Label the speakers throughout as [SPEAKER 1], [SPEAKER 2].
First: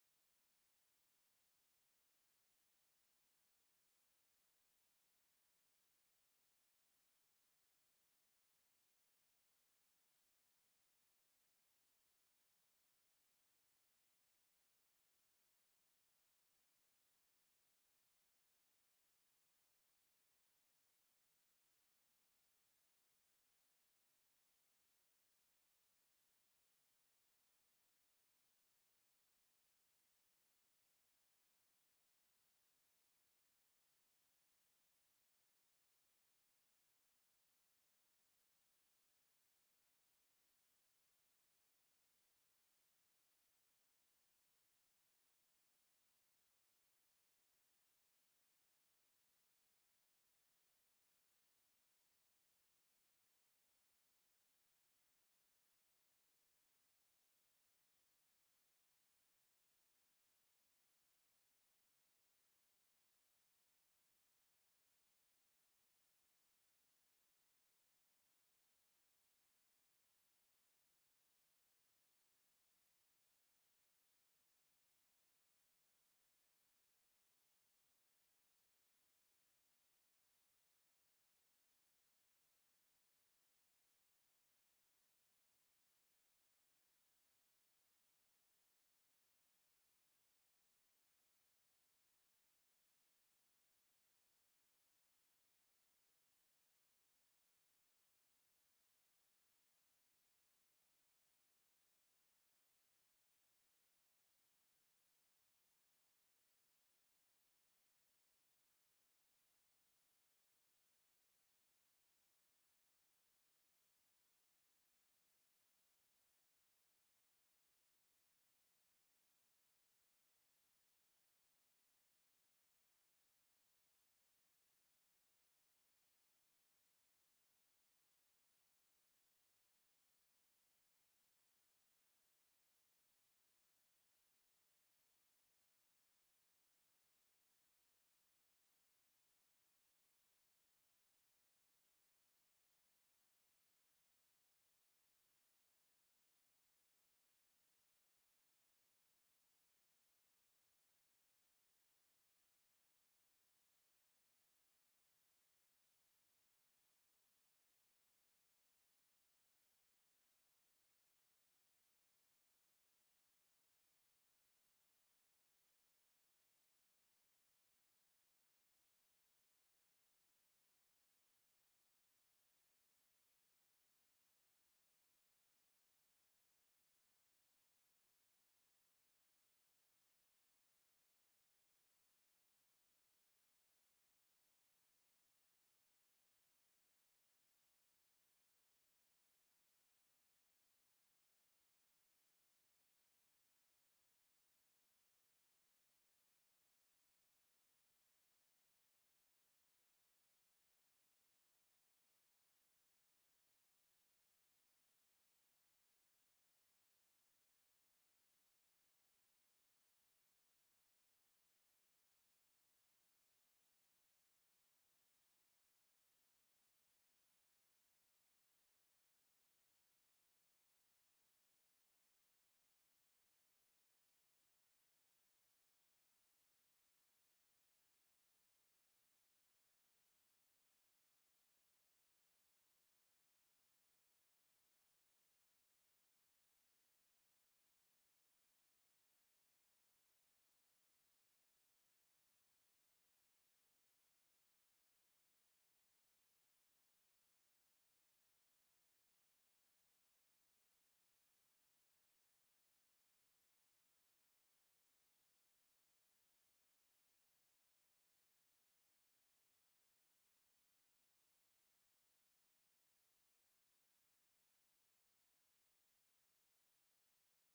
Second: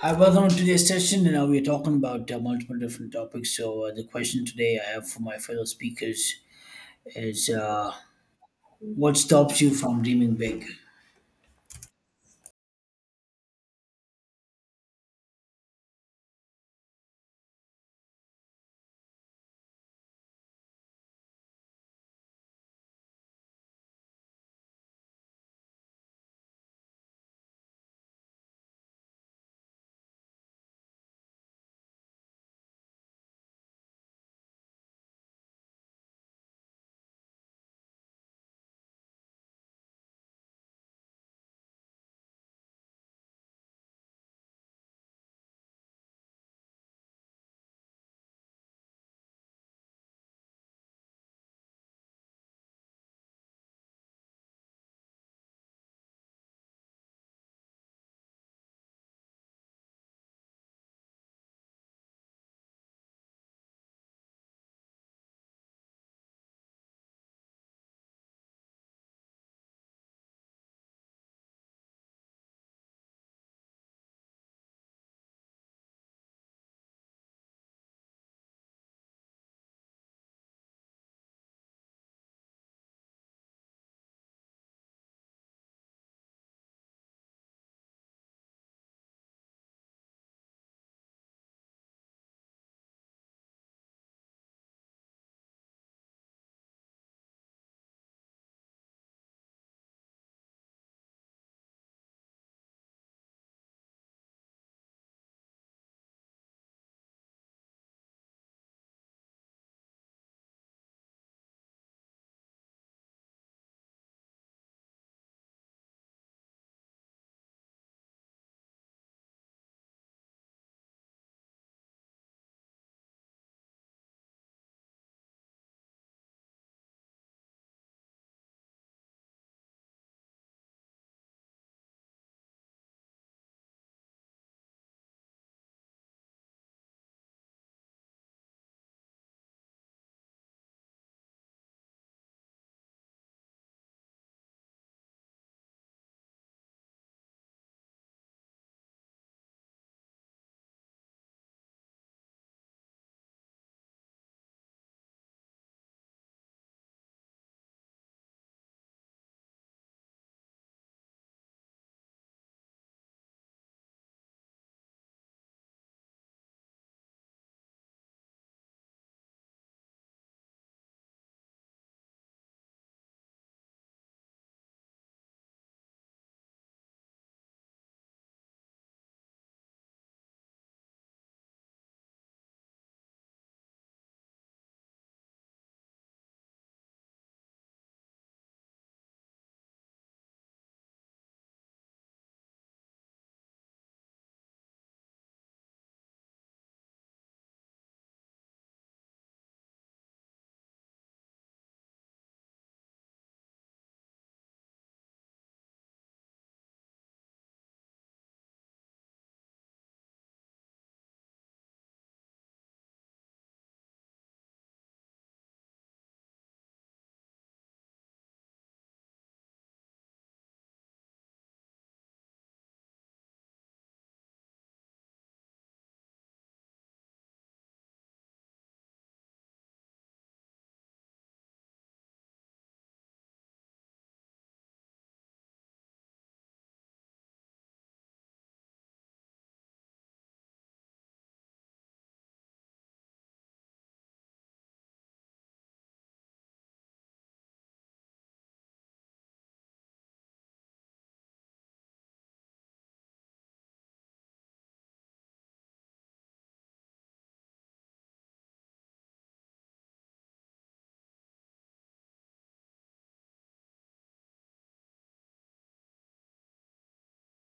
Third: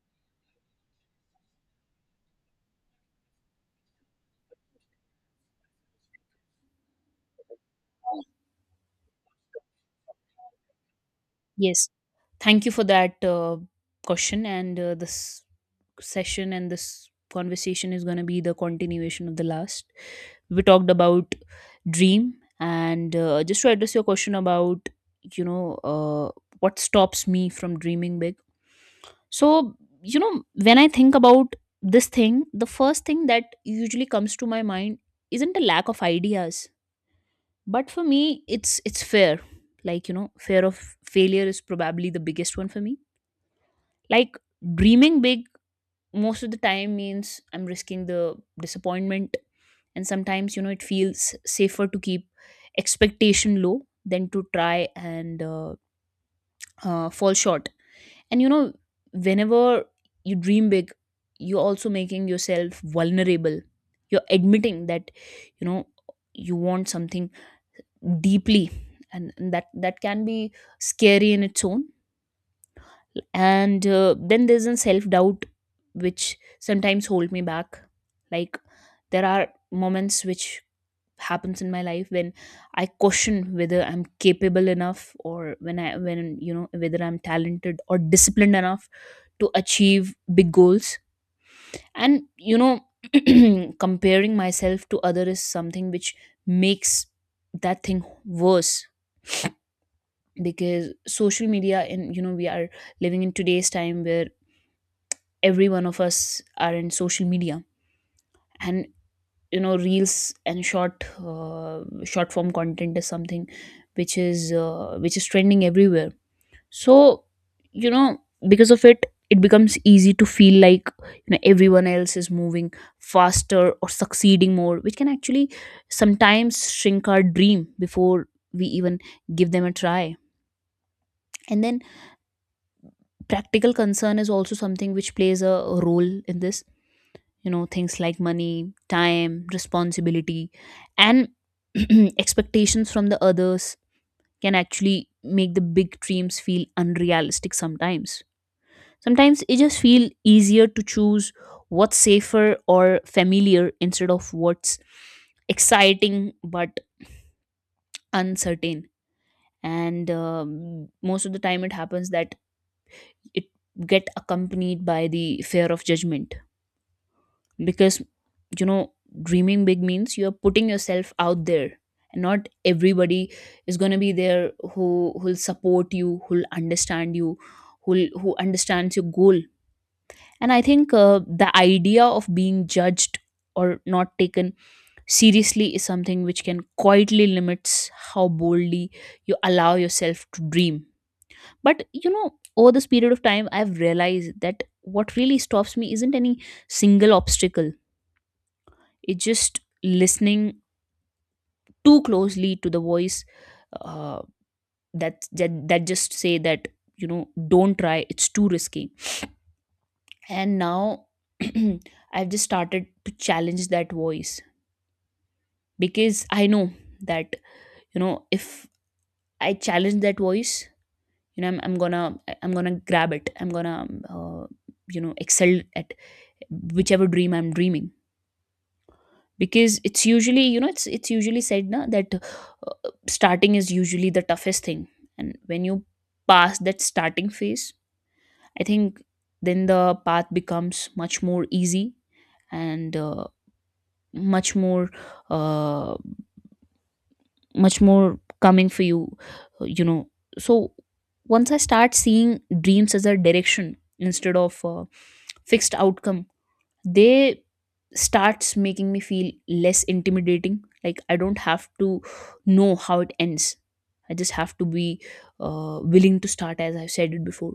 [SPEAKER 1] Hi, welcome to today's session. And now we are talking about multiple different topics. So the question today I have for my fellow speakers is, what stops you from dreaming big?
[SPEAKER 2] Yes, thank you for that question, and this session and this conversation is going to be the continuation of the last. We talked about dream, and just to address your question about you know uh, what stops me from dreaming big. So, you know, when I think about this thing, the first thing that usually comes to my mind isn't a lack of ideas, but for me it's fear, like, you know, fear of failure is probably the biggest one for me. Like, dreaming big most of the time means I'm risking the disappointment, and sometimes, you know, it feels safer to keep expectation low than to try and fall short. And, you know, whenever you dream big, you're also making yourself vulnerable. You're admitting that, you know, you want something deeply, and that can be scary in its own. And then there's a self doubt which sometimes hold me back. Like, there are moments which happens in my life when I question whether I'm capable enough, or when I when you know, whether I'm talented or disciplined enough to achieve big goals. And, you know, comparing myself to other is something which makes that thing worse, because social media and, you know, we are living in today's time where every one of us are in social media. And, you know, reels and short form content is something which is trending everywhere. So, you know, because of it, it becomes easy to feel like, you know, everyone else is moving faster or succeeding more, which can actually sometimes shrink our dream before we even give them a try. And then practical concern is also something which plays a role in this. You know, things like money, time, responsibility, and expectations from the others can actually make the big dreams feel unrealistic sometimes. Sometimes it just feel easier to choose what's safer or familiar instead of what's exciting but uncertain. And most of the time it happens that it get accompanied by the fear of judgment, because, you know, dreaming big means you are putting yourself out there, and not everybody is going to be there who who'll support you, who'll understand you, who understands your goal. And I think the idea of being judged or not taken seriously is something which can quietly limits how boldly you allow yourself to dream. But, you know, over this period of time, I've realized that what really stops me isn't any single obstacle. It's just listening too closely to the voice uh, that just say that, you know, don't try, it's too risky. And now I've just started to challenge that voice, because I know that, you know, if I challenge that voice, you know, I'm gonna grab it. I'm gonna you know, excel at whichever dream I'm dreaming. Because it's usually, you know, it's usually said na, that starting is usually the toughest thing. And when you pass that starting phase, I think then the path becomes much more easy, and much more uh, much more coming for you. Uh, you know so once I start seeing dreams as a direction instead of fixed outcome, they starts making me feel less intimidating. Like, I don't have to know how it ends. I just have to be willing to start, as I've said it before.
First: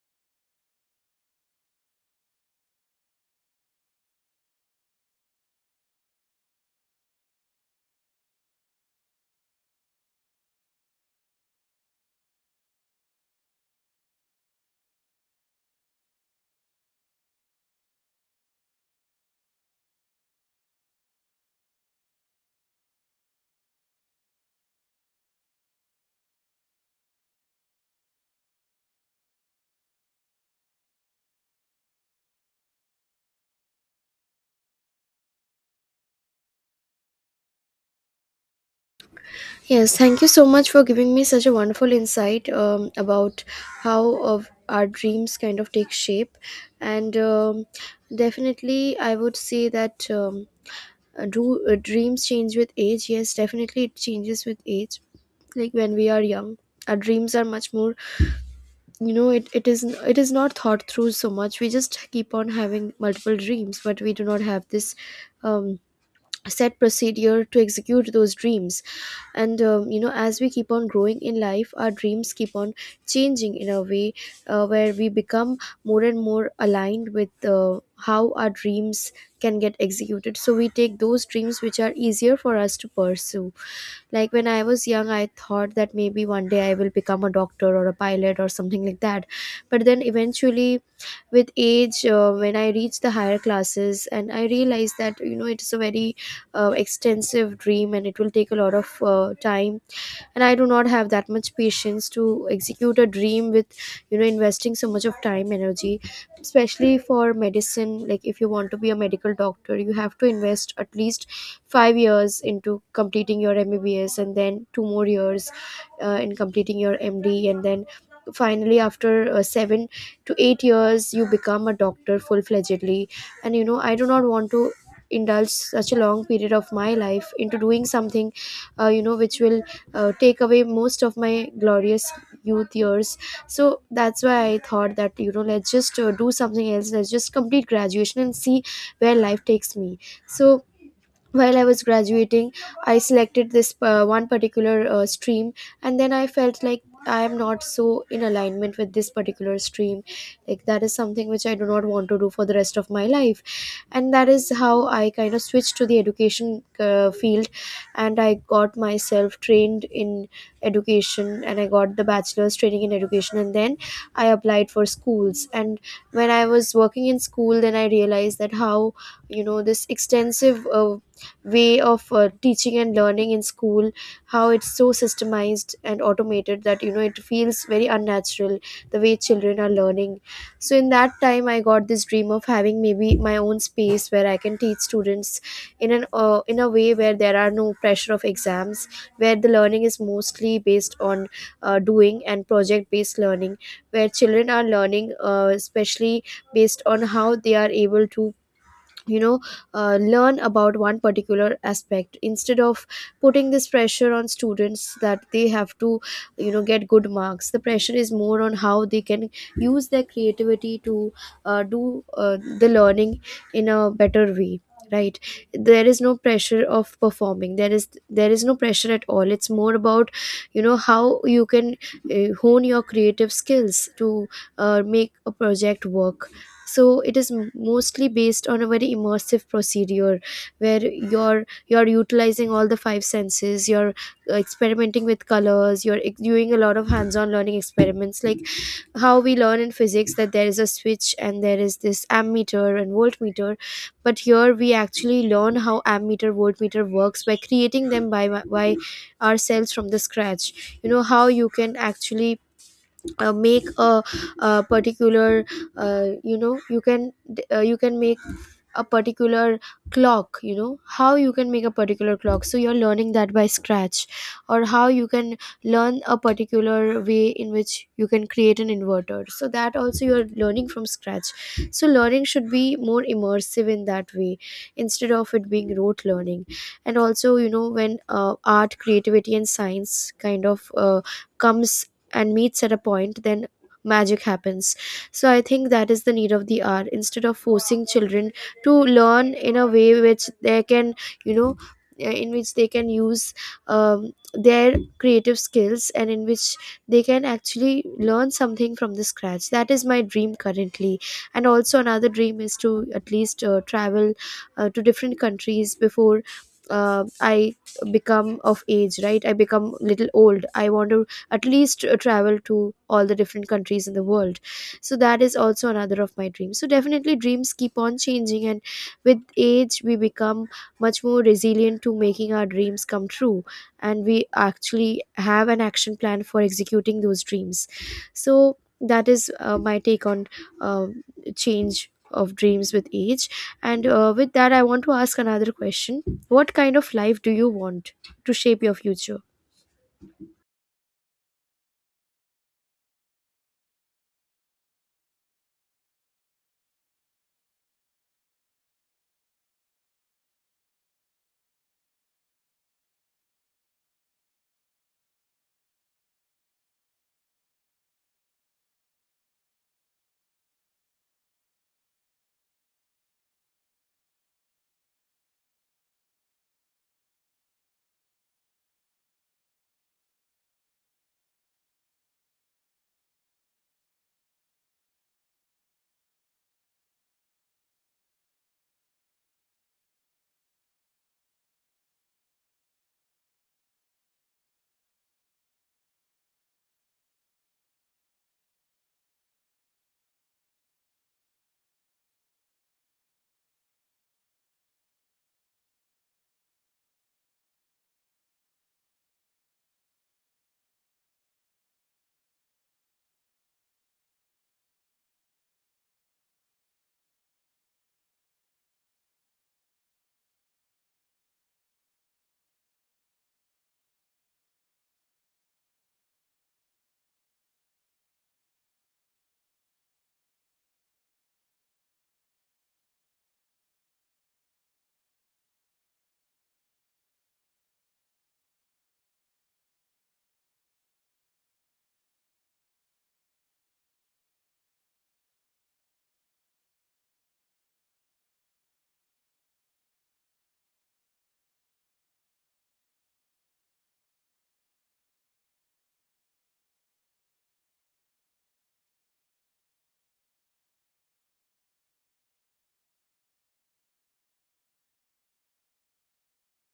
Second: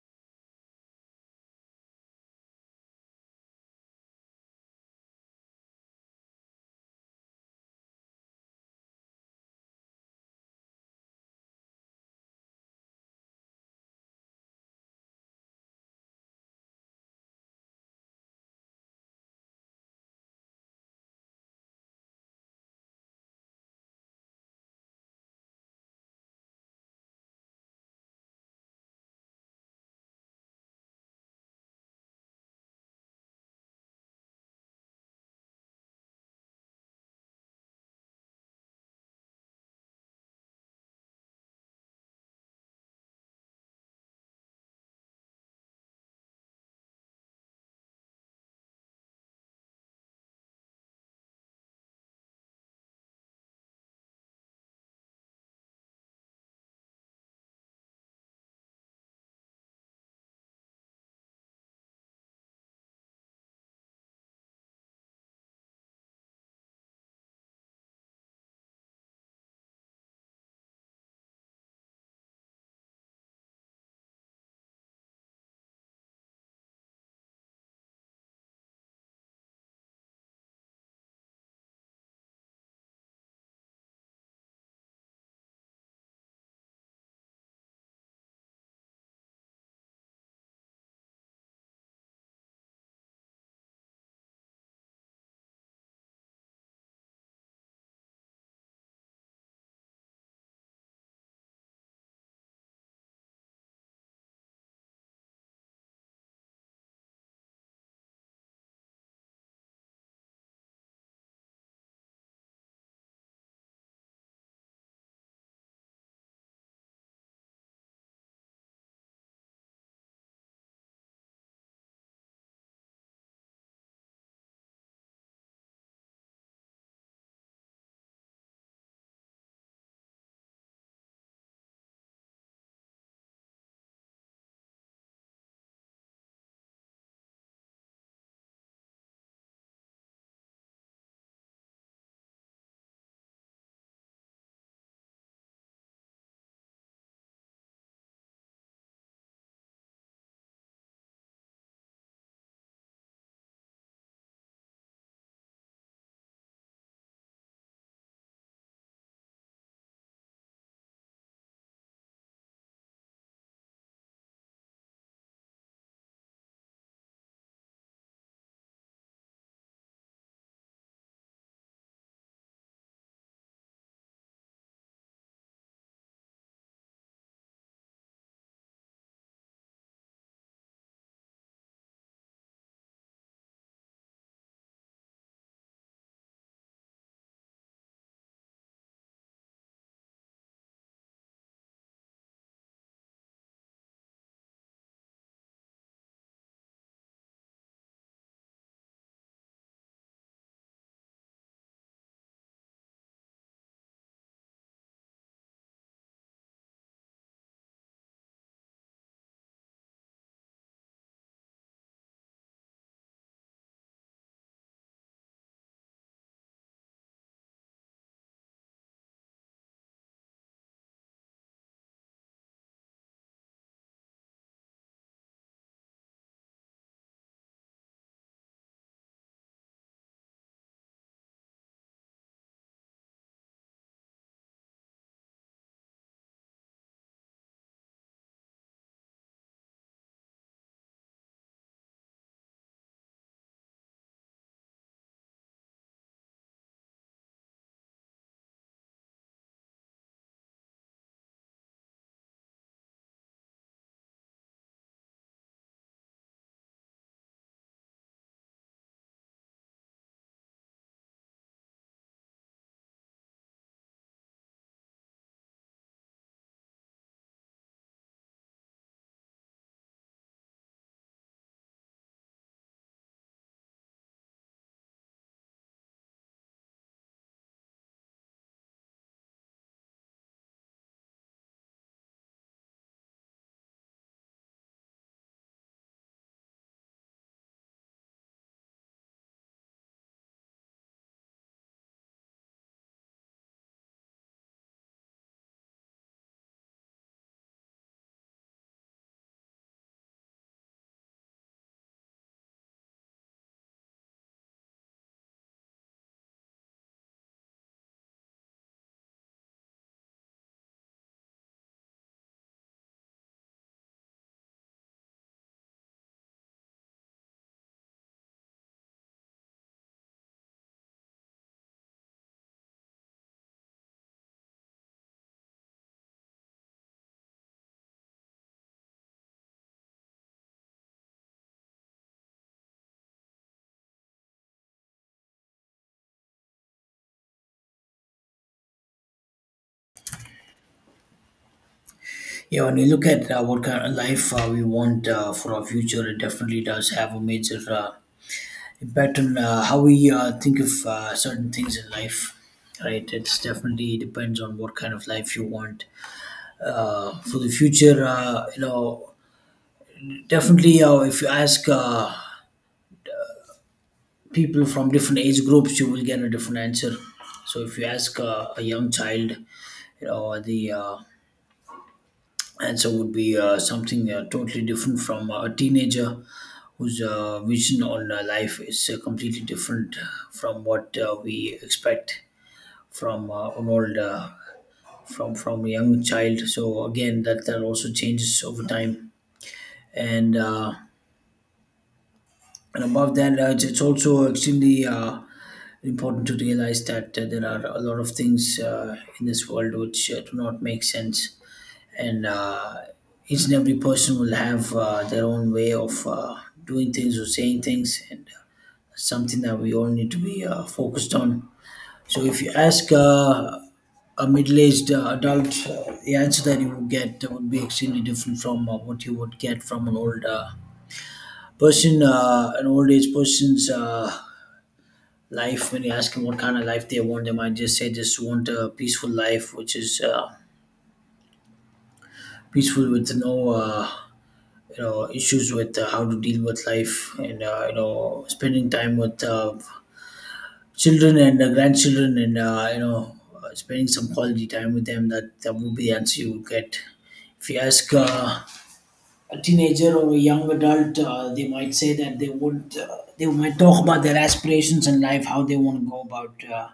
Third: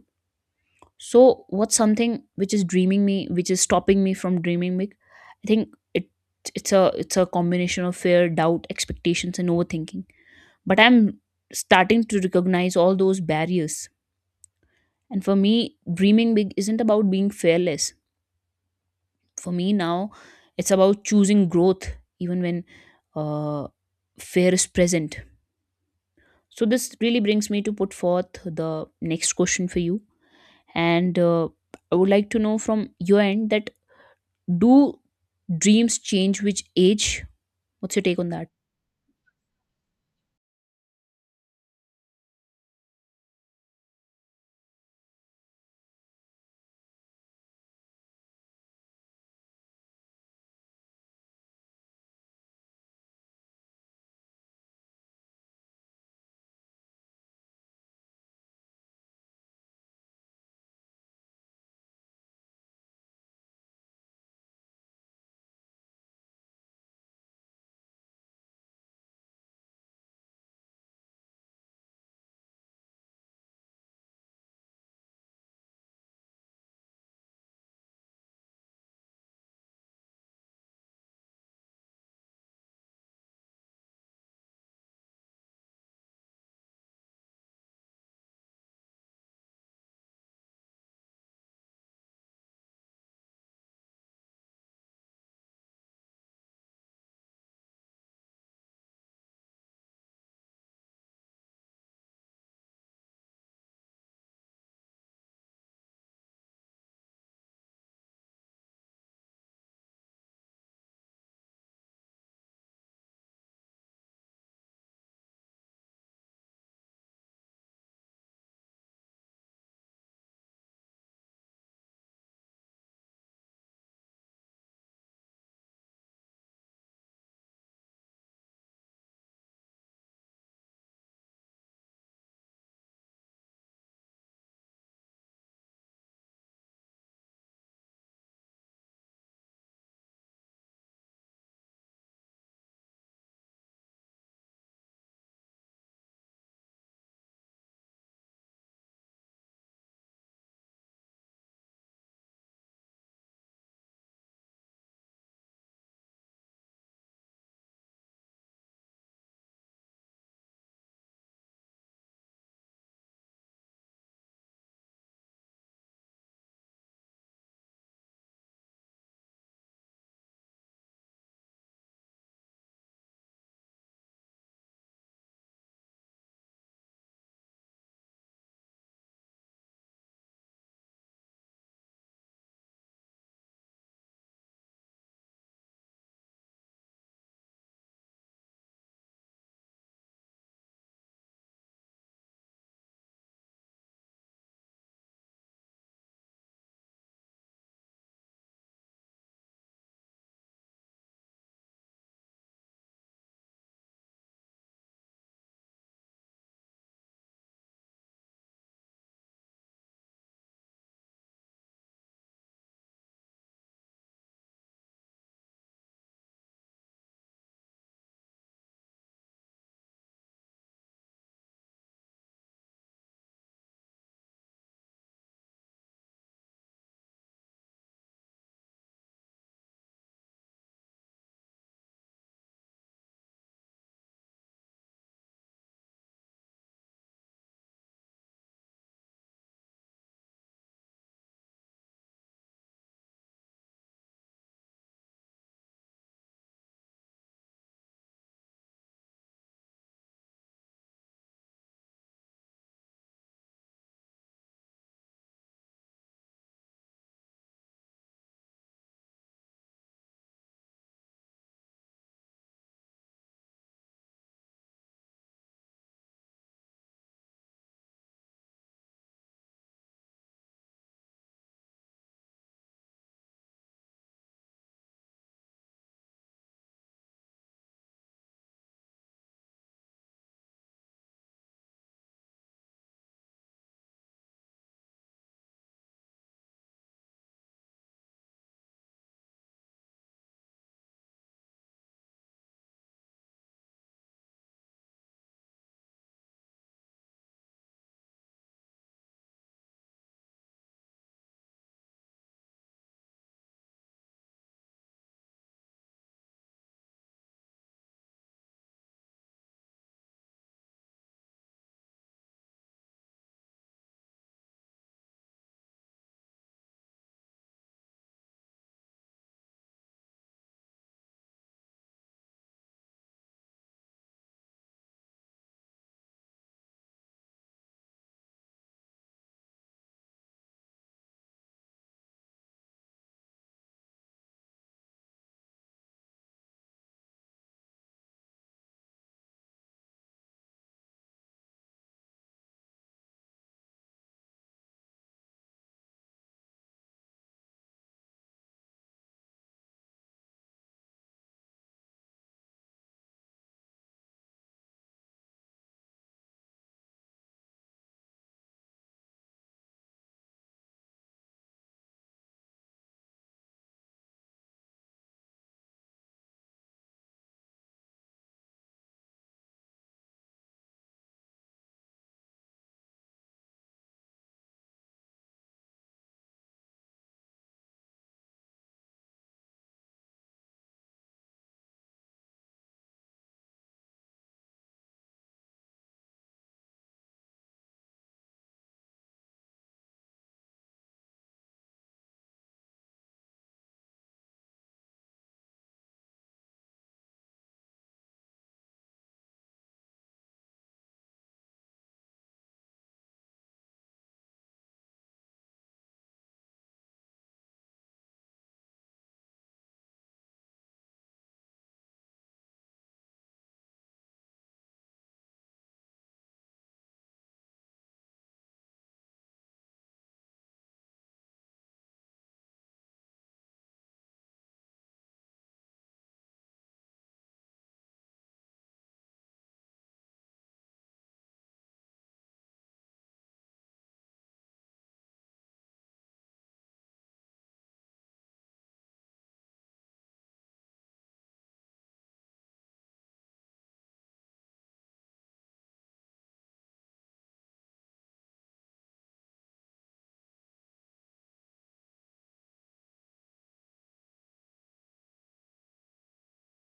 [SPEAKER 2] So what's something which is dreaming me, which is stopping me from dreaming big? I think it's a combination of fear, doubt, expectations and overthinking. But I'm starting to recognize all those barriers, and for me dreaming big isn't about being fearless. For me now, it's about choosing growth, even when uh, fear is present. So this really brings me to put forth the next question for you. And I would like to know from your end that, do dreams change with age? What's your take on that?
[SPEAKER 3] Yes, thank you so much for giving me such a wonderful insight about how of our dreams kind of take shape. And Definitely, I would say that do dreams change with age? Yes, definitely, it changes with age. Like when we are young, our dreams are much more. You know, it is not thought through so much. We just keep on having multiple dreams, but we do not have this. Um, Set procedure to execute those dreams, and you know, as we keep on growing in life, our dreams keep on changing in a way where we become more and more aligned with how our dreams can get executed. So we take those dreams which are easier for us to pursue. Like when I was young, I thought that maybe one day I will become a doctor or a pilot or something like that, but then eventually with age, when I reached the higher classes, and I realized that, you know, it's a very extensive dream and it will take a lot of time, and I do not have that much patience to execute a dream with, you know, investing so much of time, energy, especially for medicine. Like if you want to be a medical doctor, you have to invest at least 5 years into completing your mbbs, and then 2 more years in completing your md, and then finally after 7 to 8 years you become a doctor full fledgedly. And you know, I do not want to indulge such a long period of my life into doing something, you know, which will take away most of my glorious youth years. So that's why I thought that, you know, let's just do something else, let's just complete graduation and see where life takes me. So while I was graduating, I selected this one particular stream, and then I felt like I am not so in alignment with this particular stream. Like that is something which I do not want to do for the rest of my life, and that is how I kind of switched to the education field. And I got myself trained in education, and I got the bachelor's training in education, and then I applied for schools. And when I was working in school, then I realized that how, you know, this extensive way of teaching and learning in school, how it's so systemized and automated that, you know, it feels very unnatural the way children are learning. So in that time, I got this dream of having maybe my own space where I can teach students in an in a way where there are no pressure of exams, where the learning is mostly based on doing and project based learning, where children are learning, especially based on how they are able to, you know, learn about one particular aspect, instead of putting this pressure on students that they have to, you know, get good marks. The pressure is more on how they can use their creativity to do the learning in a better way, right? There is no pressure of performing, there is no pressure at all. It's more about, you know, how you can hone your creative skills to make a project work. So it is mostly based on a very immersive procedure, where you're utilizing all the five senses, you're experimenting with colors, you're doing a lot of hands-on learning experiments. Like how we learn in physics that there is a switch, and there is this ammeter and voltmeter, but here we actually learn how ammeter voltmeter works by creating them by by ourselves from the scratch. You know, how you can actually make a particular you know, you can make a particular clock, you know, how you can make a particular clock. So you're learning that by scratch. Or how you can learn a particular way in which you can create an inverter, so that also you're learning from scratch. So learning should be more immersive in that way, instead of it being rote learning. And also, you know, when art, creativity and science kind of comes and meets at a point, then magic happens. So I think that is the need of the hour, instead of forcing children to learn in a way which they can, you know in which they can use their creative skills, and in which they can actually learn something from the scratch. That is my dream currently. And also another dream is to at least travel to different countries before I become of age, right? I become little old. I want to at least travel to all the different countries in the world. So that is also another of my dreams. So definitely, dreams keep on changing, and with age we become much more resilient to making our dreams come true, and we actually have an action plan for executing those dreams. So that is my take on um, change of dreams with age. And with that, I want to ask another question. What kind of life do you want to shape your future?
[SPEAKER 1] Yeah, when we look at what kind of life we want for our future, it definitely does have a major impact on how we think of certain things in life. Right, it's definitely depends on what kind of life you want for the future. You know, definitely, if you ask. People from different age groups, you will get a different answer. So if you ask a young child, you know, the answer would be something totally different from a teenager whose vision on life is completely different from what we expect from an old from a young child. So again, that also changes over time, and. Uh, And above that, it's also extremely important to realize that there are a lot of things in this world which do not make sense. And each and every person will have their own way of doing things or saying things, and something that we all need to be focused on. So, if you ask a middle aged adult, the answer that you would get would be extremely different from what you would get from an old person. An old age person's life, when you ask them what kind of life they want, they might just say just want a peaceful life which is peaceful with no you know issues with how to deal with life, and you know spending time with children and grandchildren, and you know spending some quality time with them. That would be the answer you would get if you ask a teenager or a young adult. They might say that they would, they might talk about their aspirations in life, how they want to go about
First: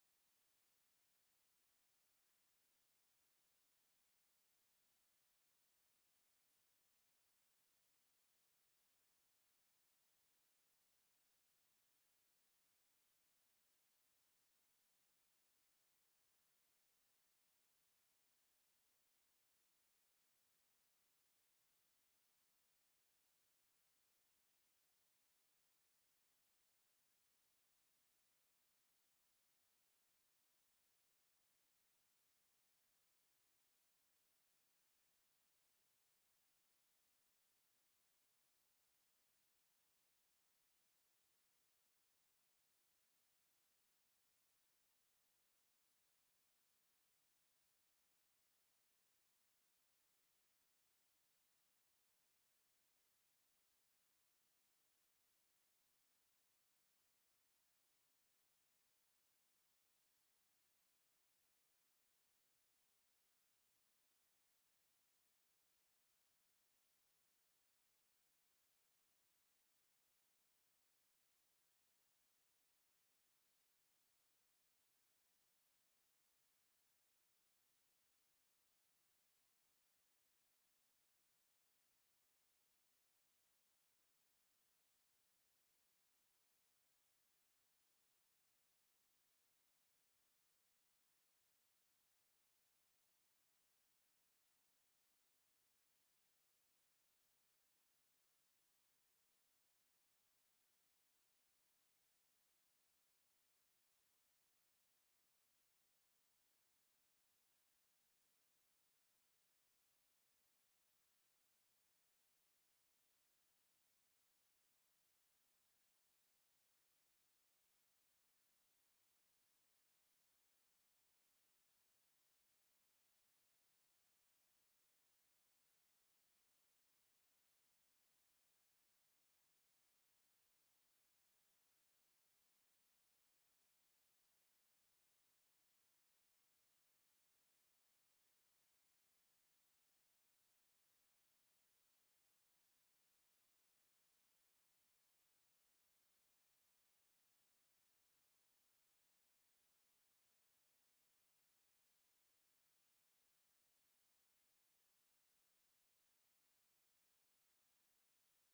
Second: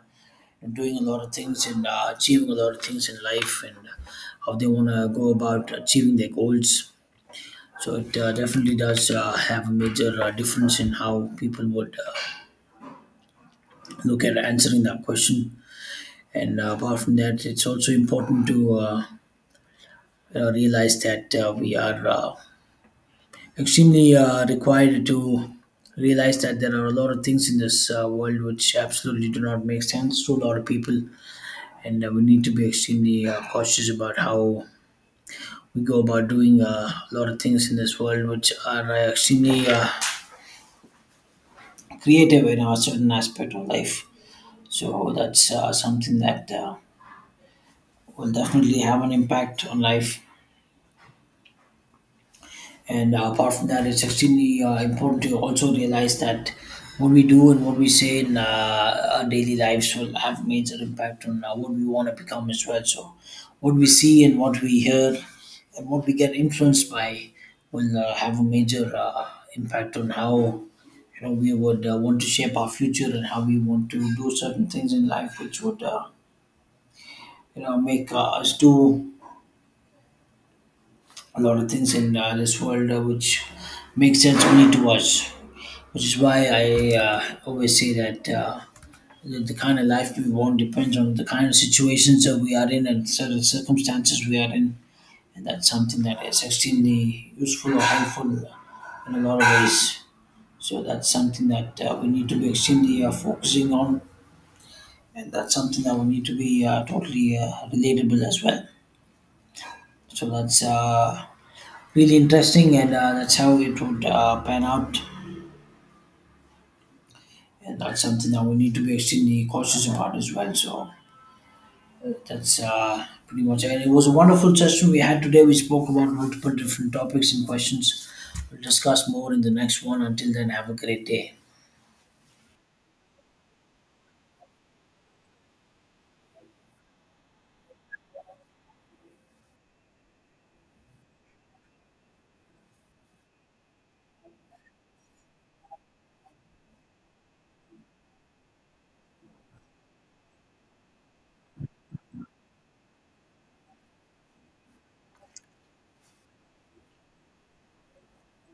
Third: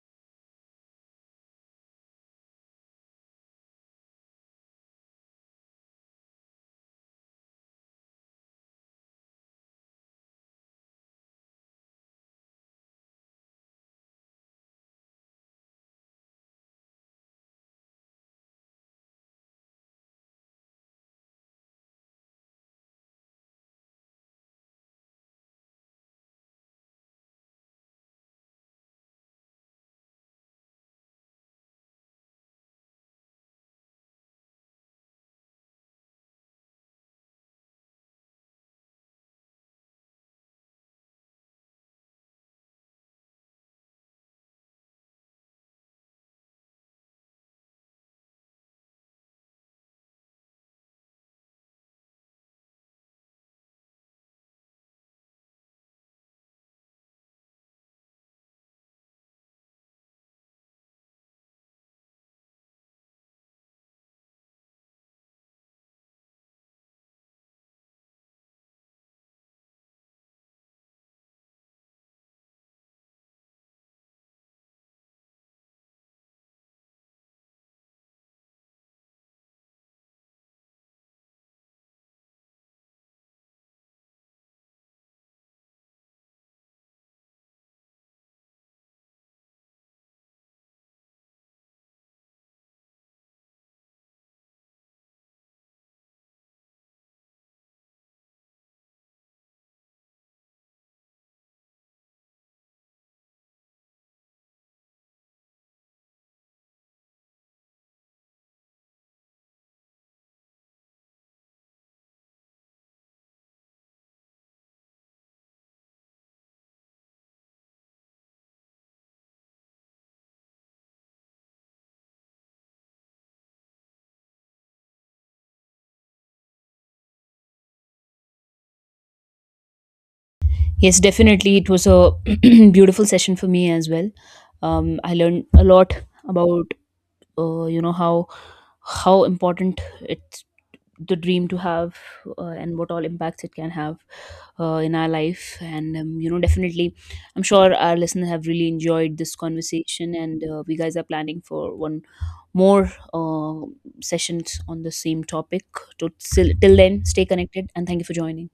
[SPEAKER 1] and doing a lot of things and achieving a lot of things in life, and how they want to go about achieving their goals. So it definitely does have a major difference in how people would look at answering that question. And apart from that, it's also important to you know, realize that we are extremely required to realize that there are a lot of things in this world which absolutely do not make sense to a lot of people, and we need to be extremely cautious about how we go about doing a lot of things in this world which are extremely creative in a certain aspect of life. So that's something that will definitely have an impact on life. And apart from that, it's extremely important to also realize that what we do and what we say in our daily lives will have major impact on what we want to become as well. So, what we see and what we hear and what we get influenced by will have a major impact on how you know we would want to shape our future and how we want to do certain things in life, which would you know make us do a lot of things in this world, which makes sense only to us, which is why I always say that the kind of life we want depends on the kind of situations that we are in and certain circumstances we are in, and that's something that is extremely useful or helpful in a lot of ways. So that's something that we need to be extremely focusing on, and that's something that we need to be totally relatable as well. So that's really interesting, and that's how it would pan out, and that's something that we need to be extremely cautious about as well. So That's pretty much it. It was a wonderful session we had today. We spoke about multiple different topics and questions. We'll discuss more in the next one. Until then, have a
[SPEAKER 2] Yes,
[SPEAKER 1] great day.
[SPEAKER 2] definitely, it was a beautiful session for me as well. I learned a lot about you know, how important it the dream to have and what all impacts it can have in our life. And you know, definitely I'm sure our listeners have really enjoyed this conversation. And we guys are planning for one more sessions on the same topic. So till then, stay connected, and thank you for joining.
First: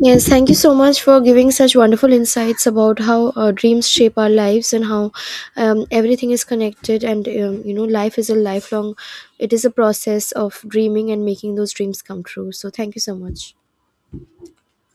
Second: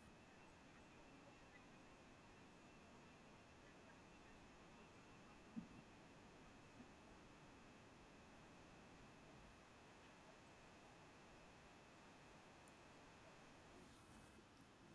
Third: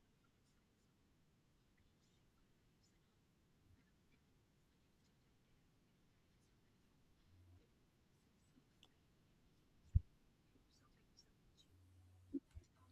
[SPEAKER 3] Yes, thank you so much for giving such wonderful insights about how dreams shape our lives, and how everything is connected. And you know, life is a lifelong, it is a process of dreaming and making those dreams come true. So, thank you so much.